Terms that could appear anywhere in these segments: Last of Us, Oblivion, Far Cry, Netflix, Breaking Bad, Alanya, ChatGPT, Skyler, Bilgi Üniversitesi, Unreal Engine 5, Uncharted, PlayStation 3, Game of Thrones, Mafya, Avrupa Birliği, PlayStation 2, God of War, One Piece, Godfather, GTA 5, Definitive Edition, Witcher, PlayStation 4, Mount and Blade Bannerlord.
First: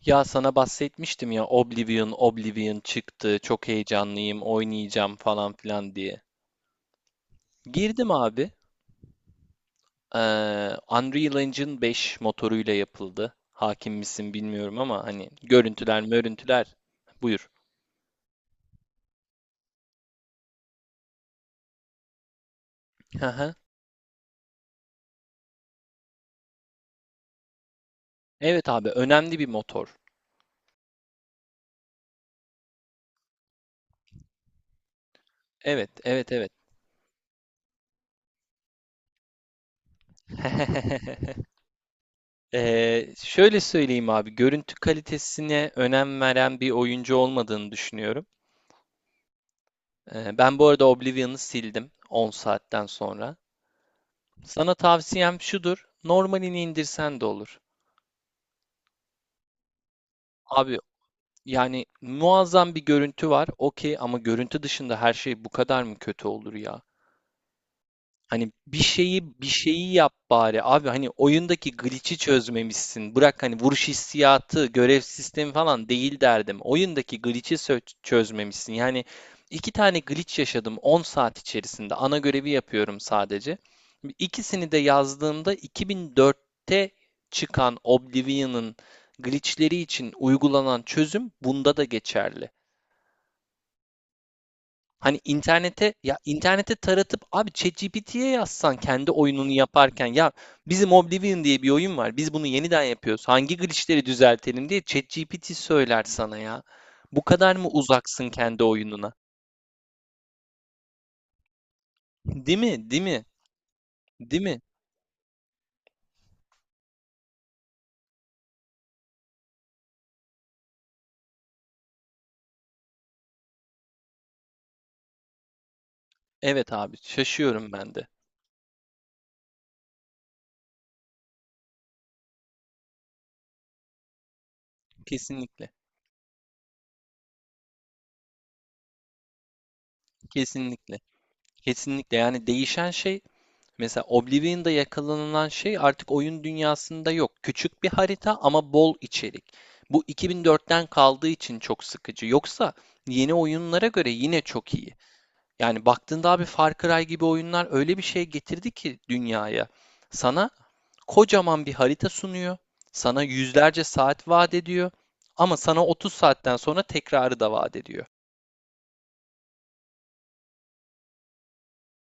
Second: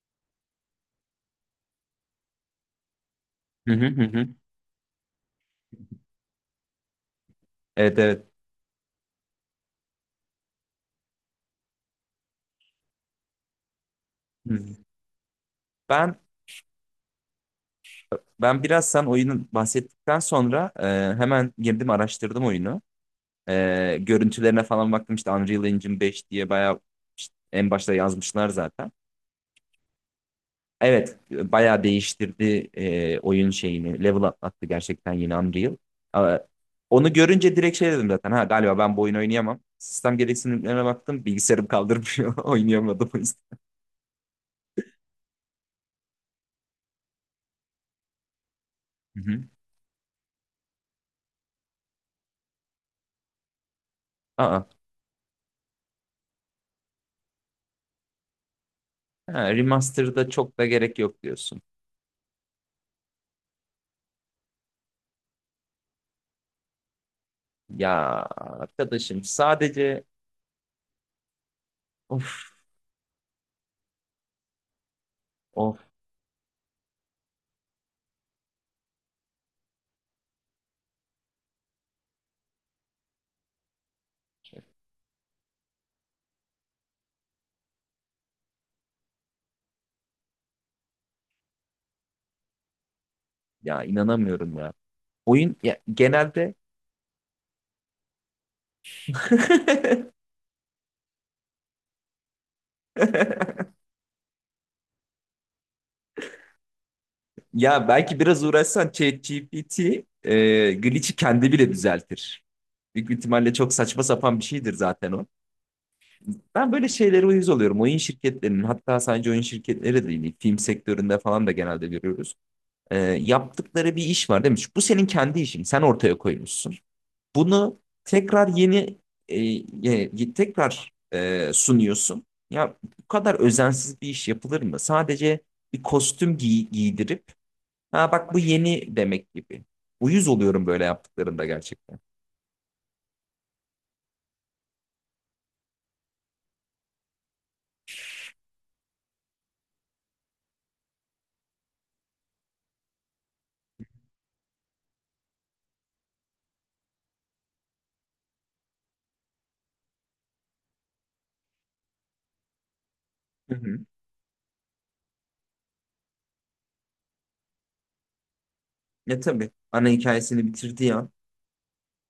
Ya sana bahsetmiştim ya, Oblivion çıktı, çok Hı hı. heyecanlıyım, oynayacağım falan filan diye. Evet, Girdim evet. abi. Ee, Unreal Engine 5 motoruyla yapıldı. Hakim misin Hı. bilmiyorum ama hani görüntüler Ben görüntüler? Buyur. ben biraz sen oyunun bahsettikten sonra hemen girdim, araştırdım oyunu. Hı hı. Görüntülerine falan baktım, işte Unreal Engine 5 diye bayağı işte en başta yazmışlar Evet abi, zaten. önemli bir motor. Evet, bayağı değiştirdi oyun şeyini. Level atlattı gerçekten yine Unreal. Evet, evet, E, evet. Onu görünce direkt şey dedim zaten. Ha, galiba ben bu oyunu oynayamam. Sistem gereksinimlerine baktım. Bilgisayarım kaldırmıyor. Oynayamadım o yüzden. şöyle söyleyeyim abi, görüntü kalitesine önem veren bir oyuncu olmadığını düşünüyorum. Hı hı. Ben bu arada Oblivion'ı sildim 10 saatten sonra. Aa, Sana tavsiyem şudur: normalini indirsen de olur. ha, remaster'da çok da Abi, gerek yok. yani muazzam bir görüntü var. Okey, ama görüntü dışında her şey bu kadar mı kötü olur ya? Ya Hani bir arkadaşım şeyi bir şeyi sadece yap bari abi, hani oyundaki glitch'i of çözmemişsin. Bırak hani vuruş hissiyatı, görev sistemi of, falan değil derdim. Oyundaki glitch'i çözmemişsin. Yani iki tane glitch yaşadım 10 saat içerisinde. Ana görevi yapıyorum sadece. İkisini de yazdığımda 2004'te çıkan Oblivion'ın glitch'leri için uygulanan çözüm bunda da geçerli. ya inanamıyorum ya. Hani Oyun ya, internete, ya genelde internete taratıp abi, ChatGPT'ye yazsan kendi oyununu yaparken, ya bizim Oblivion diye bir oyun var, biz bunu yeniden yapıyoruz, hangi glitchleri düzeltelim diye ChatGPT söyler sana ya. Bu kadar mı ya belki uzaksın biraz kendi uğraşsan oyununa? ChatGPT glitch'i kendi bile düzeltir. Değil mi? Değil Büyük bir mi? ihtimalle çok saçma sapan Değil bir mi? şeydir zaten o. Ben böyle şeylere uyuz oluyorum. Oyun şirketlerinin, hatta sadece oyun şirketleri değil, film sektöründe falan da genelde görüyoruz. Yaptıkları bir iş var demiş. Bu senin kendi işin. Sen ortaya Evet koymuşsun. abi, şaşıyorum Bunu ben de. tekrar yeni, e, sunuyorsun. Ya bu kadar özensiz bir iş yapılır mı? Sadece Kesinlikle. bir kostüm giy- giydirip, ha bak bu yeni demek gibi. Uyuz oluyorum böyle Kesinlikle. yaptıklarında gerçekten. Kesinlikle, yani değişen şey. Mesela Oblivion'da yakalanılan şey artık oyun dünyasında yok. Küçük bir harita ama bol içerik. Bu 2004'ten kaldığı için çok sıkıcı. Yoksa yeni oyunlara göre yine çok iyi. Yani baktığında abi, Far Cry gibi oyunlar öyle bir şey getirdi ki dünyaya. Sana kocaman bir harita sunuyor. Sana Hı hı. yüzlerce saat vaat ediyor. Ama sana 30 saatten sonra tekrarı da vaat ediyor. Ya tabii ana hikayesini bitirdiği an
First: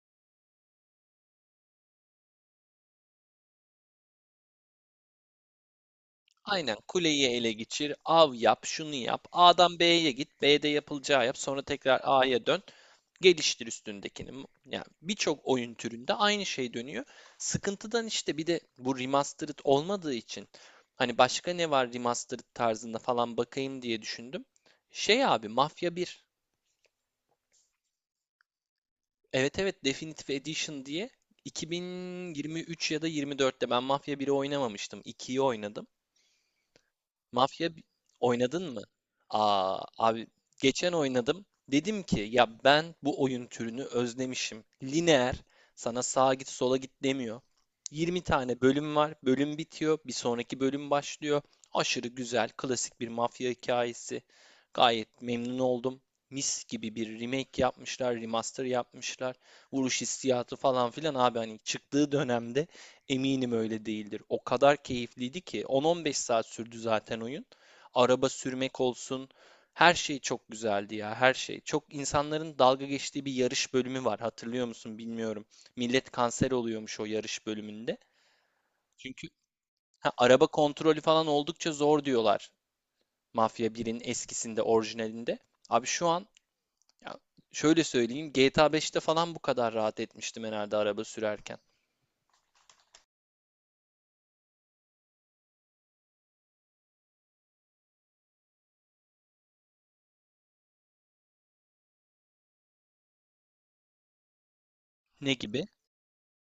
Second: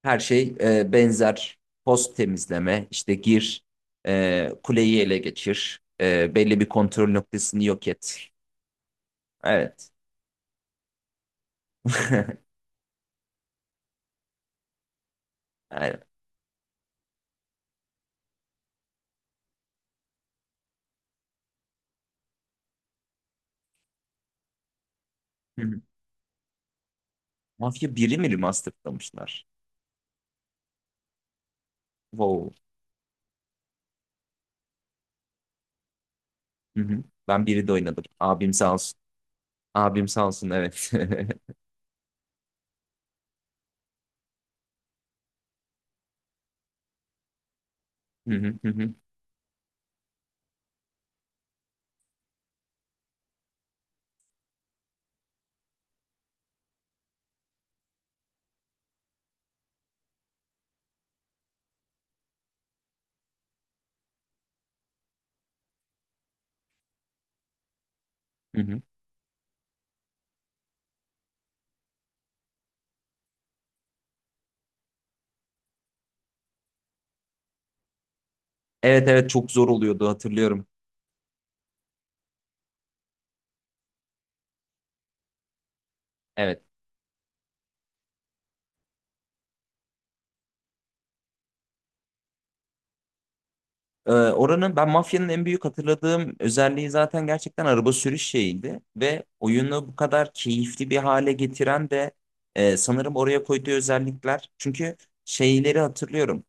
her şey benzer. Post temizleme, işte gir, kuleyi ele geçir, belli bir Aynen, kontrol kuleyi ele noktasını yok geçir, et. av yap, şunu yap. A'dan Evet. B'ye git, B'de yapılacağı yap. Sonra tekrar A'ya dön. Geliştir üstündekini. Yani birçok oyun Aynen. türünde aynı şey dönüyor. Sıkıntıdan işte, bir de bu remastered olmadığı için hani başka ne var remastered tarzında falan bakayım diye düşündüm. Şey abi, Mafya bir. Mafya biri mi remasterlamışlar? Evet, evet, Definitive Edition diye Wow. 2023 ya da 24'te ben Mafya biri oynamamıştım. İkiyi oynadım. Hı hı. Ben biri Mafya de bi- oynadım. Abim oynadın sağ mı? olsun. Aa, Abim abi sağ olsun, evet. geçen oynadım. Dedim ki ya, ben bu oyun türünü özlemişim. Lineer, sana sağa git sola git demiyor. Yirmi Hı hı tane hı hı bölüm var. Bölüm bitiyor. Bir sonraki bölüm başlıyor. Aşırı güzel, klasik bir mafya hikayesi. Gayet memnun oldum. Mis gibi bir remake yapmışlar, remaster yapmışlar. Vuruş hissiyatı falan filan abi, hani çıktığı dönemde eminim öyle değildir. O kadar keyifliydi ki 10-15 saat sürdü zaten oyun. Araba hı sürmek hı. olsun. Her şey çok güzeldi ya, her şey. Çok insanların dalga geçtiği bir yarış bölümü var. Hatırlıyor musun bilmiyorum. Millet kanser oluyormuş o yarış bölümünde. Evet, Çünkü evet, çok zor oluyordu, ha, araba hatırlıyorum. kontrolü falan oldukça zor diyorlar. Mafya birin eskisinde, orijinalinde. Abi şu an Evet. ya, şöyle söyleyeyim, GTA 5'te falan bu kadar rahat etmiştim herhalde araba sürerken. Oranın, ben mafyanın en büyük hatırladığım özelliği zaten gerçekten araba sürüş şeyiydi. Ve oyunu bu kadar keyifli bir hale getiren de sanırım oraya koyduğu özellikler. Çünkü Ne gibi? şeyleri hatırlıyorum.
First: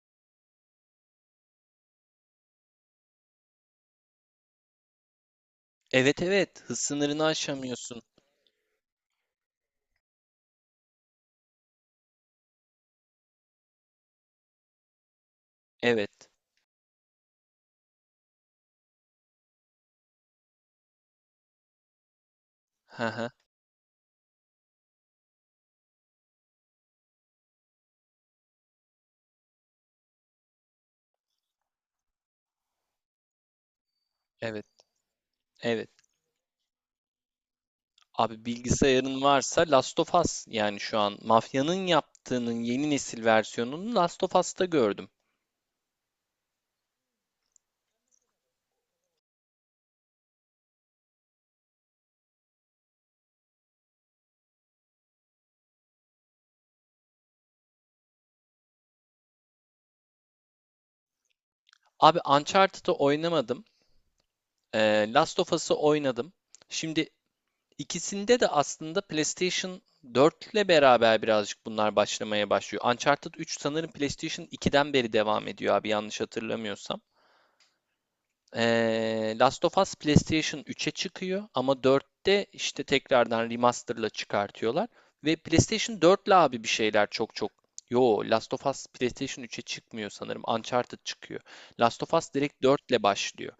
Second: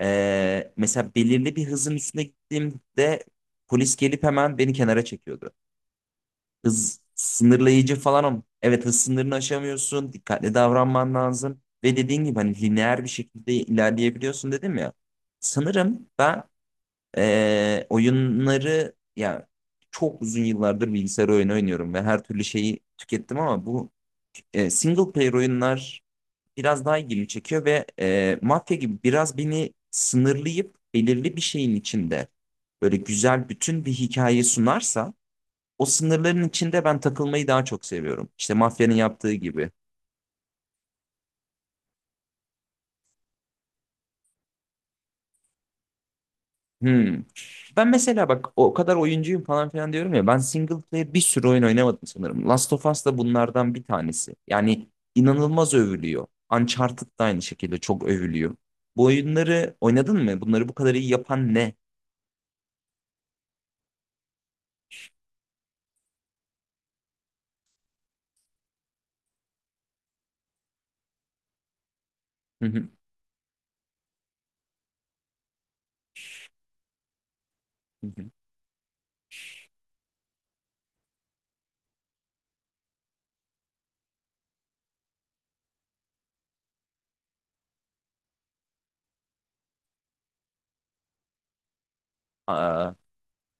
Mesela belirli bir hızın üstüne gittiğimde polis gelip hemen beni kenara çekiyordu. Evet, evet, hız Hız sınırını sınırlayıcı aşamıyorsun. falan, ama evet, hız sınırını aşamıyorsun. Dikkatli davranman lazım. Ve dediğin gibi hani lineer bir şekilde ilerleyebiliyorsun, dedim ya. Sanırım Evet. ben oyunları ya çok uzun yıllardır bilgisayar oyunu oynuyorum ve her türlü şeyi Hı hı. tükettim, ama bu single player oyunlar biraz daha ilgimi çekiyor ve mafya gibi biraz beni sınırlayıp belirli bir şeyin içinde böyle güzel bütün bir hikaye Evet. sunarsa o Evet. sınırların içinde ben takılmayı daha çok seviyorum. Abi, İşte mafyanın bilgisayarın yaptığı varsa gibi. Last of Us, yani şu an Mafya'nın yaptığının yeni nesil versiyonunu Last of Us'ta gördüm. Hmm. Ben mesela bak o kadar oyuncuyum falan filan diyorum ya, ben single player bir sürü oyun oynamadım sanırım. Last of Us da bunlardan bir tanesi. Yani inanılmaz övülüyor. Uncharted da aynı şekilde çok övülüyor. Bu oyunları oynadın mı? Bunları bu kadar iyi yapan ne? Abi Uncharted'ı oynamadım. Last of Us'ı oynadım. Şimdi ikisinde de aslında PlayStation 4 ile beraber birazcık bunlar başlamaya Hı başlıyor. hı, Uncharted 3 sanırım PlayStation 2'den beri devam ediyor abi, yanlış hatırlamıyorsam. hı hı. Last of Us PlayStation 3'e çıkıyor ama 4'te işte tekrardan remaster'la çıkartıyorlar. Ve PlayStation 4'le abi bir şeyler çok çok. Yo, Last of Us PlayStation 3'e çıkmıyor sanırım. Uncharted çıkıyor. Last of Us direkt Aa, 4'le başlıyor.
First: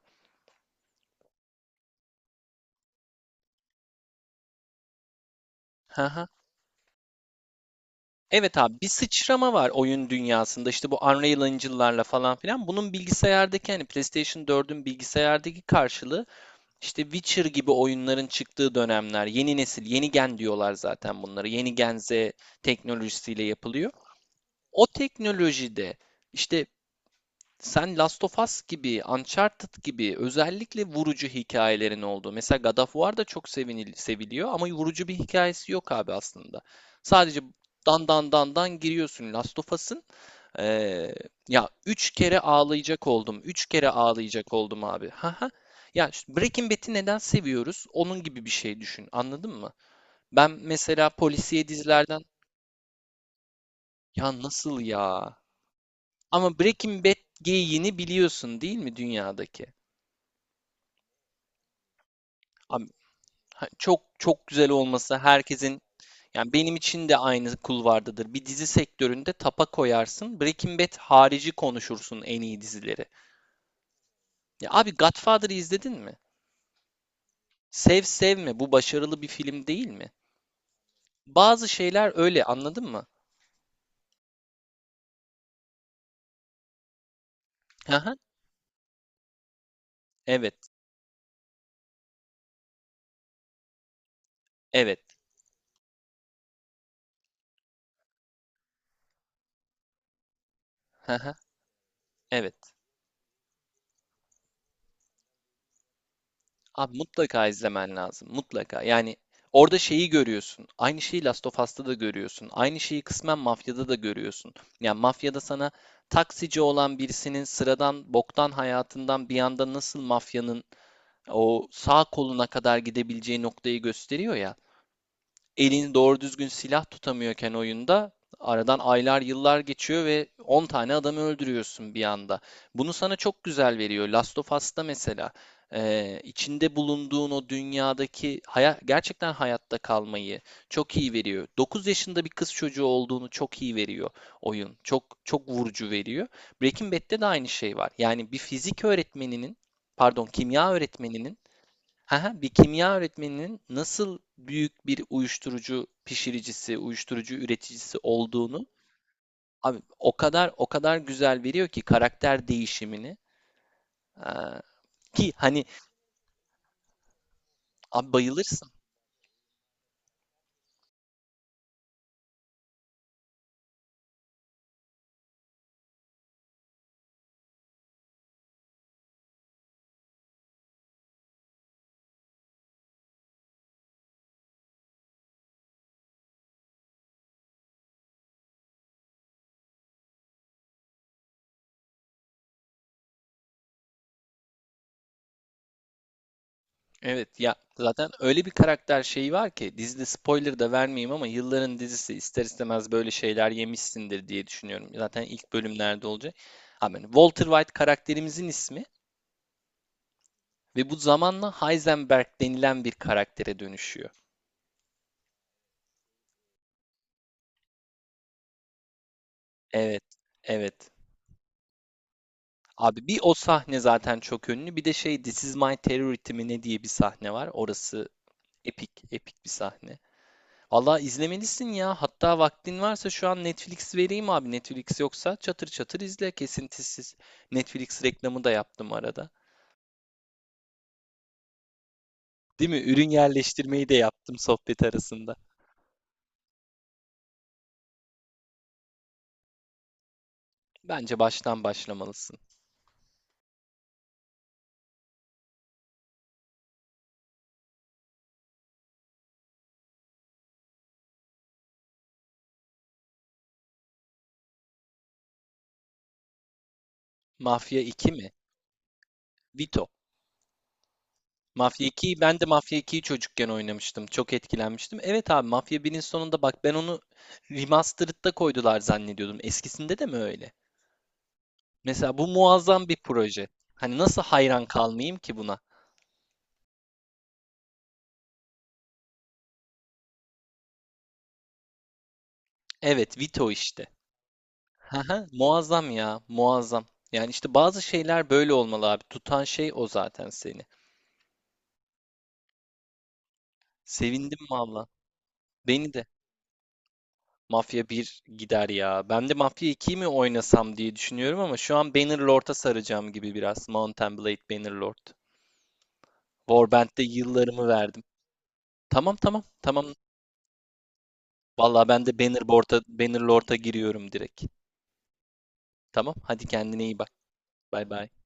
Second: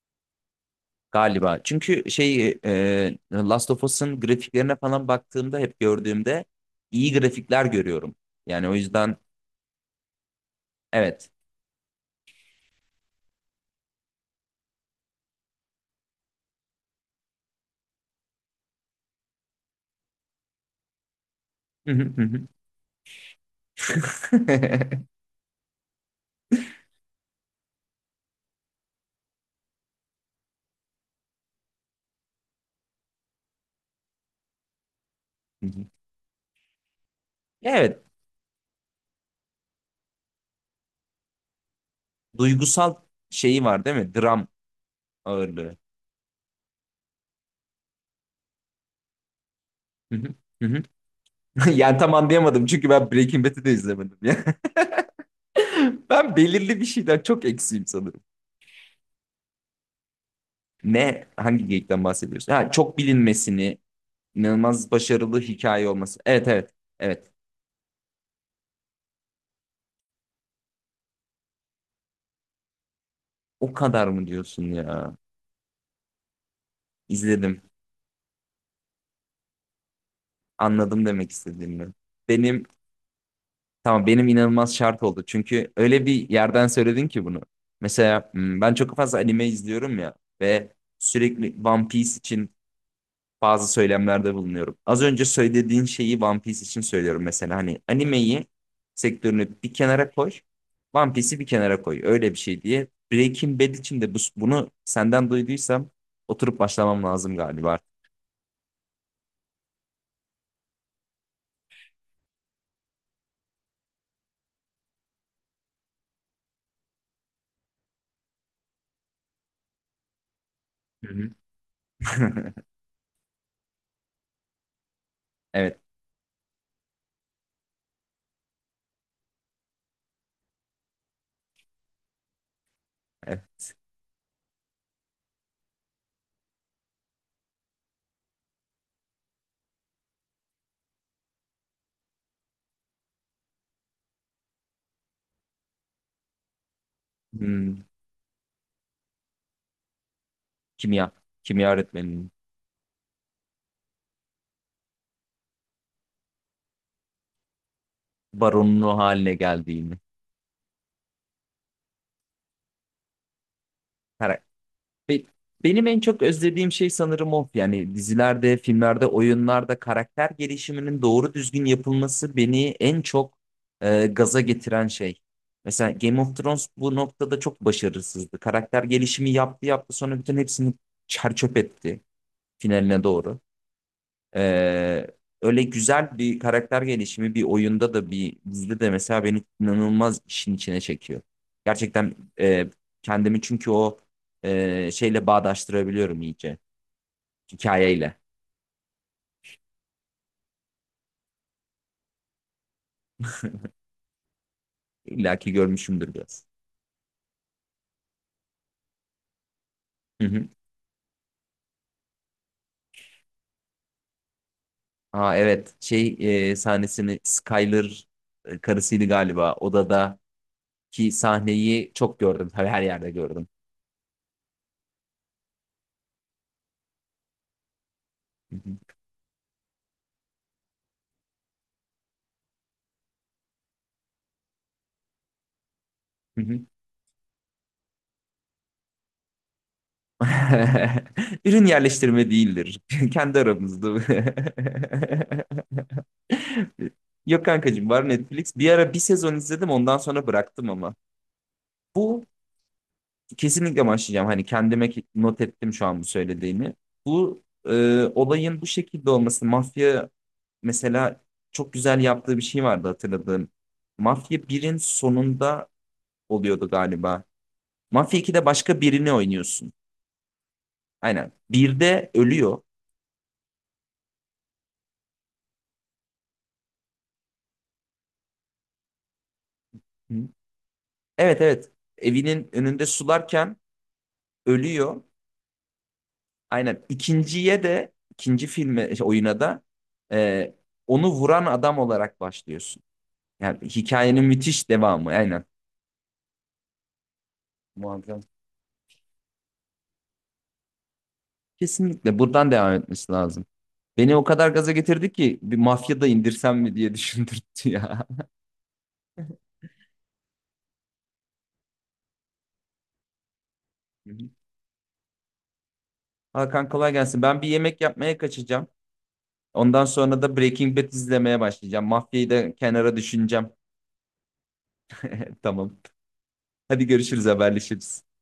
galiba. Çünkü şey, Last of Us'ın grafiklerine falan baktığımda, hep Hı hı. gördüğümde iyi grafikler görüyorum. Evet Yani abi, o bir yüzden, sıçrama var oyun dünyasında, işte bu evet. Unreal Engine'larla falan filan. Bunun bilgisayardaki, hani PlayStation 4'ün bilgisayardaki karşılığı. İşte Witcher gibi oyunların çıktığı dönemler, yeni nesil, yeni gen diyorlar zaten bunları. Yeni Hı gen hı Z hı hı. teknolojisiyle yapılıyor. O teknolojide işte sen Last of Us gibi, Uncharted gibi özellikle vurucu hikayelerin olduğu. Mesela God of War da çok seviliyor ama vurucu bir Hı hikayesi hı. yok abi aslında. Sadece Evet, dan dan dan dan giriyorsun Last of Us'ın ee, ya üç kere duygusal ağlayacak oldum. şeyi Üç var kere değil mi? Dram ağlayacak oldum abi. Haha. ağırlığı. Ya, işte Breaking Bad'i neden seviyoruz? Onun gibi bir şey düşün. Anladın mı? Hı hı, Ben hı hı. mesela polisiye Yani tam dizilerden. anlayamadım, çünkü ben Breaking Bad'i de izlemedim Ya ya. nasıl ya? Ben Ama belirli bir Breaking Bad şeyden çok eksiğim geyiğini sanırım. biliyorsun değil mi dünyadaki? Ne? Hangi geyikten bahsediyorsun? Ha, Abi, çok bilinmesini, çok çok güzel inanılmaz olması başarılı herkesin, hikaye olması. Evet, yani evet. benim için de Evet. aynı kulvardadır. Bir dizi sektöründe tapa koyarsın. Breaking Bad harici konuşursun en iyi dizileri. O kadar mı diyorsun Ya abi, ya? Godfather'ı izledin mi? İzledim. Sev sevme, bu başarılı bir film değil mi? Anladım demek Bazı istediğini. şeyler öyle, Benim anladın mı? Tamam, benim inanılmaz şart oldu. Çünkü öyle bir yerden söyledin ki bunu. Hı hı. Mesela hmm, ben çok fazla anime izliyorum ya Evet. ve sürekli One Piece için bazı söylemlerde bulunuyorum. Evet. Az önce söylediğin şeyi One Piece için söylüyorum mesela. Hani animeyi, sektörünü bir kenara koy, Hı One hı. Piece'i bir kenara koy. Öyle bir Evet. şey diye. Breaking Bad için de bu, bunu senden duyduysam oturup Abi başlamam lazım mutlaka galiba. izlemen lazım. Mutlaka. Yani orada şeyi görüyorsun. Aynı şeyi Last of Us'ta da görüyorsun. Aynı şeyi kısmen Mafya'da da görüyorsun. Yani Mafya'da sana taksici olan birisinin sıradan boktan hayatından bir anda nasıl mafyanın Hı hı. o sağ koluna kadar gidebileceği noktayı gösteriyor ya. Evet. Elini doğru düzgün silah tutamıyorken oyunda, aradan aylar yıllar geçiyor ve 10 tane adamı öldürüyorsun bir anda. Bunu sana çok Evet. güzel veriyor. Last of Us'ta mesela içinde bulunduğun o dünyadaki gerçekten hayatta kalmayı çok iyi veriyor. 9 yaşında bir kız çocuğu olduğunu çok iyi veriyor oyun. Çok çok vurucu veriyor. Breaking Bad'de de aynı şey Hmm, var. Yani bir fizik öğretmeninin, pardon, kimya kimya. öğretmeninin. Kimya öğretmeninin Haha, bir kimya öğretmeninin nasıl büyük bir uyuşturucu pişiricisi, uyuşturucu üreticisi olduğunu baronluğu haline abi geldiğini. o kadar o kadar güzel veriyor ki karakter değişimini. Her- Aa, Be- ki hani Benim en çok özlediğim şey sanırım o. Yani abi dizilerde, bayılırsın. filmlerde, oyunlarda karakter gelişiminin doğru düzgün yapılması beni en çok gaza getiren şey. Mesela Game of Thrones bu noktada çok başarısızdı. Karakter gelişimi yaptı yaptı, sonra bütün hepsini çer çöp etti finaline doğru. Ee, öyle güzel bir karakter gelişimi bir oyunda da bir dizide de mesela beni inanılmaz işin içine çekiyor. Gerçekten kendimi, çünkü o şeyle bağdaştırabiliyorum iyice Evet ya, zaten hikayeyle. öyle bir karakter şeyi var ki dizide, spoiler da vermeyeyim ama yılların dizisi ister istemez böyle şeyler yemişsindir diye düşünüyorum. Zaten İlla ki ilk bölümlerde görmüşümdür olacak. biraz. Abi, hani Walter White karakterimizin ismi Hı hı. ve bu zamanla Heisenberg denilen bir karaktere dönüşüyor. Aa, evet, şey, sahnesini, Skyler karısıydı galiba, Evet, odadaki evet. sahneyi çok gördüm. Tabii her Abi yerde bir o gördüm. sahne zaten çok ünlü. Bir de şey, This Is My Terrority mi ne diye bir sahne var. Orası Hı hı. epik, epik bir sahne. Valla izlemelisin ya. Hatta vaktin varsa şu an Netflix vereyim abi. Netflix yoksa çatır çatır izle Hı hı. kesintisiz. Netflix reklamı da yaptım arada. Ürün yerleştirme Değil değildir. mi? Ürün Kendi yerleştirmeyi de aramızda bu. yaptım sohbet arasında. Yok kankacığım, var Netflix. Bir ara bir sezon izledim, ondan sonra bıraktım ama. Bence baştan Bu başlamalısın. kesinlikle başlayacağım. Hani kendime ki- not ettim şu an bu söylediğini. Bu olayın bu şekilde olması. Mafya mesela çok güzel yaptığı bir şey vardı, hatırladığım. Mafya birin sonunda oluyordu galiba. Mafya 2 Mafya mi? 2'de başka birini oynuyorsun. Vito. Aynen. Mafya 1'de 2'yi, ben de ölüyor. Mafya 2'yi çocukken oynamıştım. Çok etkilenmiştim. Evet abi, Mafya 1'in sonunda, bak ben onu remastered'da koydular zannediyordum. Eskisinde de mi öyle? Evet, evet. Mesela bu Evinin muazzam önünde bir proje. sularken Hani nasıl hayran ölüyor. kalmayayım ki buna? Aynen. İkinciye de, ikinci filme şey, oyuna da e, onu vuran adam olarak başlıyorsun. Evet, Vito Yani işte. hikayenin müthiş devamı. Haha, Aynen. muazzam ya, muazzam. Yani işte bazı Muazzam. şeyler böyle olmalı abi. Tutan şey o zaten seni. Kesinlikle buradan devam etmesi lazım. Beni o Sevindim kadar gaza valla. getirdi ki bir Beni de. mafya da indirsem mi diye düşündürttü Mafya ya. bir gider ya. Ben de Mafya 2'yi mi oynasam diye düşünüyorum ama şu an Bannerlord'a saracağım gibi biraz. Mount Hı and hı. Blade Bannerlord. Hakan, kolay Warband'de gelsin. Ben bir yıllarımı yemek verdim. yapmaya kaçacağım. Tamam, tamam, tamam. Ondan sonra da Breaking Bad izlemeye Vallahi başlayacağım. ben de Mafyayı da Bannerlord'a kenara düşüneceğim. Bannerlord'a giriyorum direkt. Tamam. Tamam, hadi kendine Hadi iyi bak. görüşürüz, Bay bay. haberleşiriz.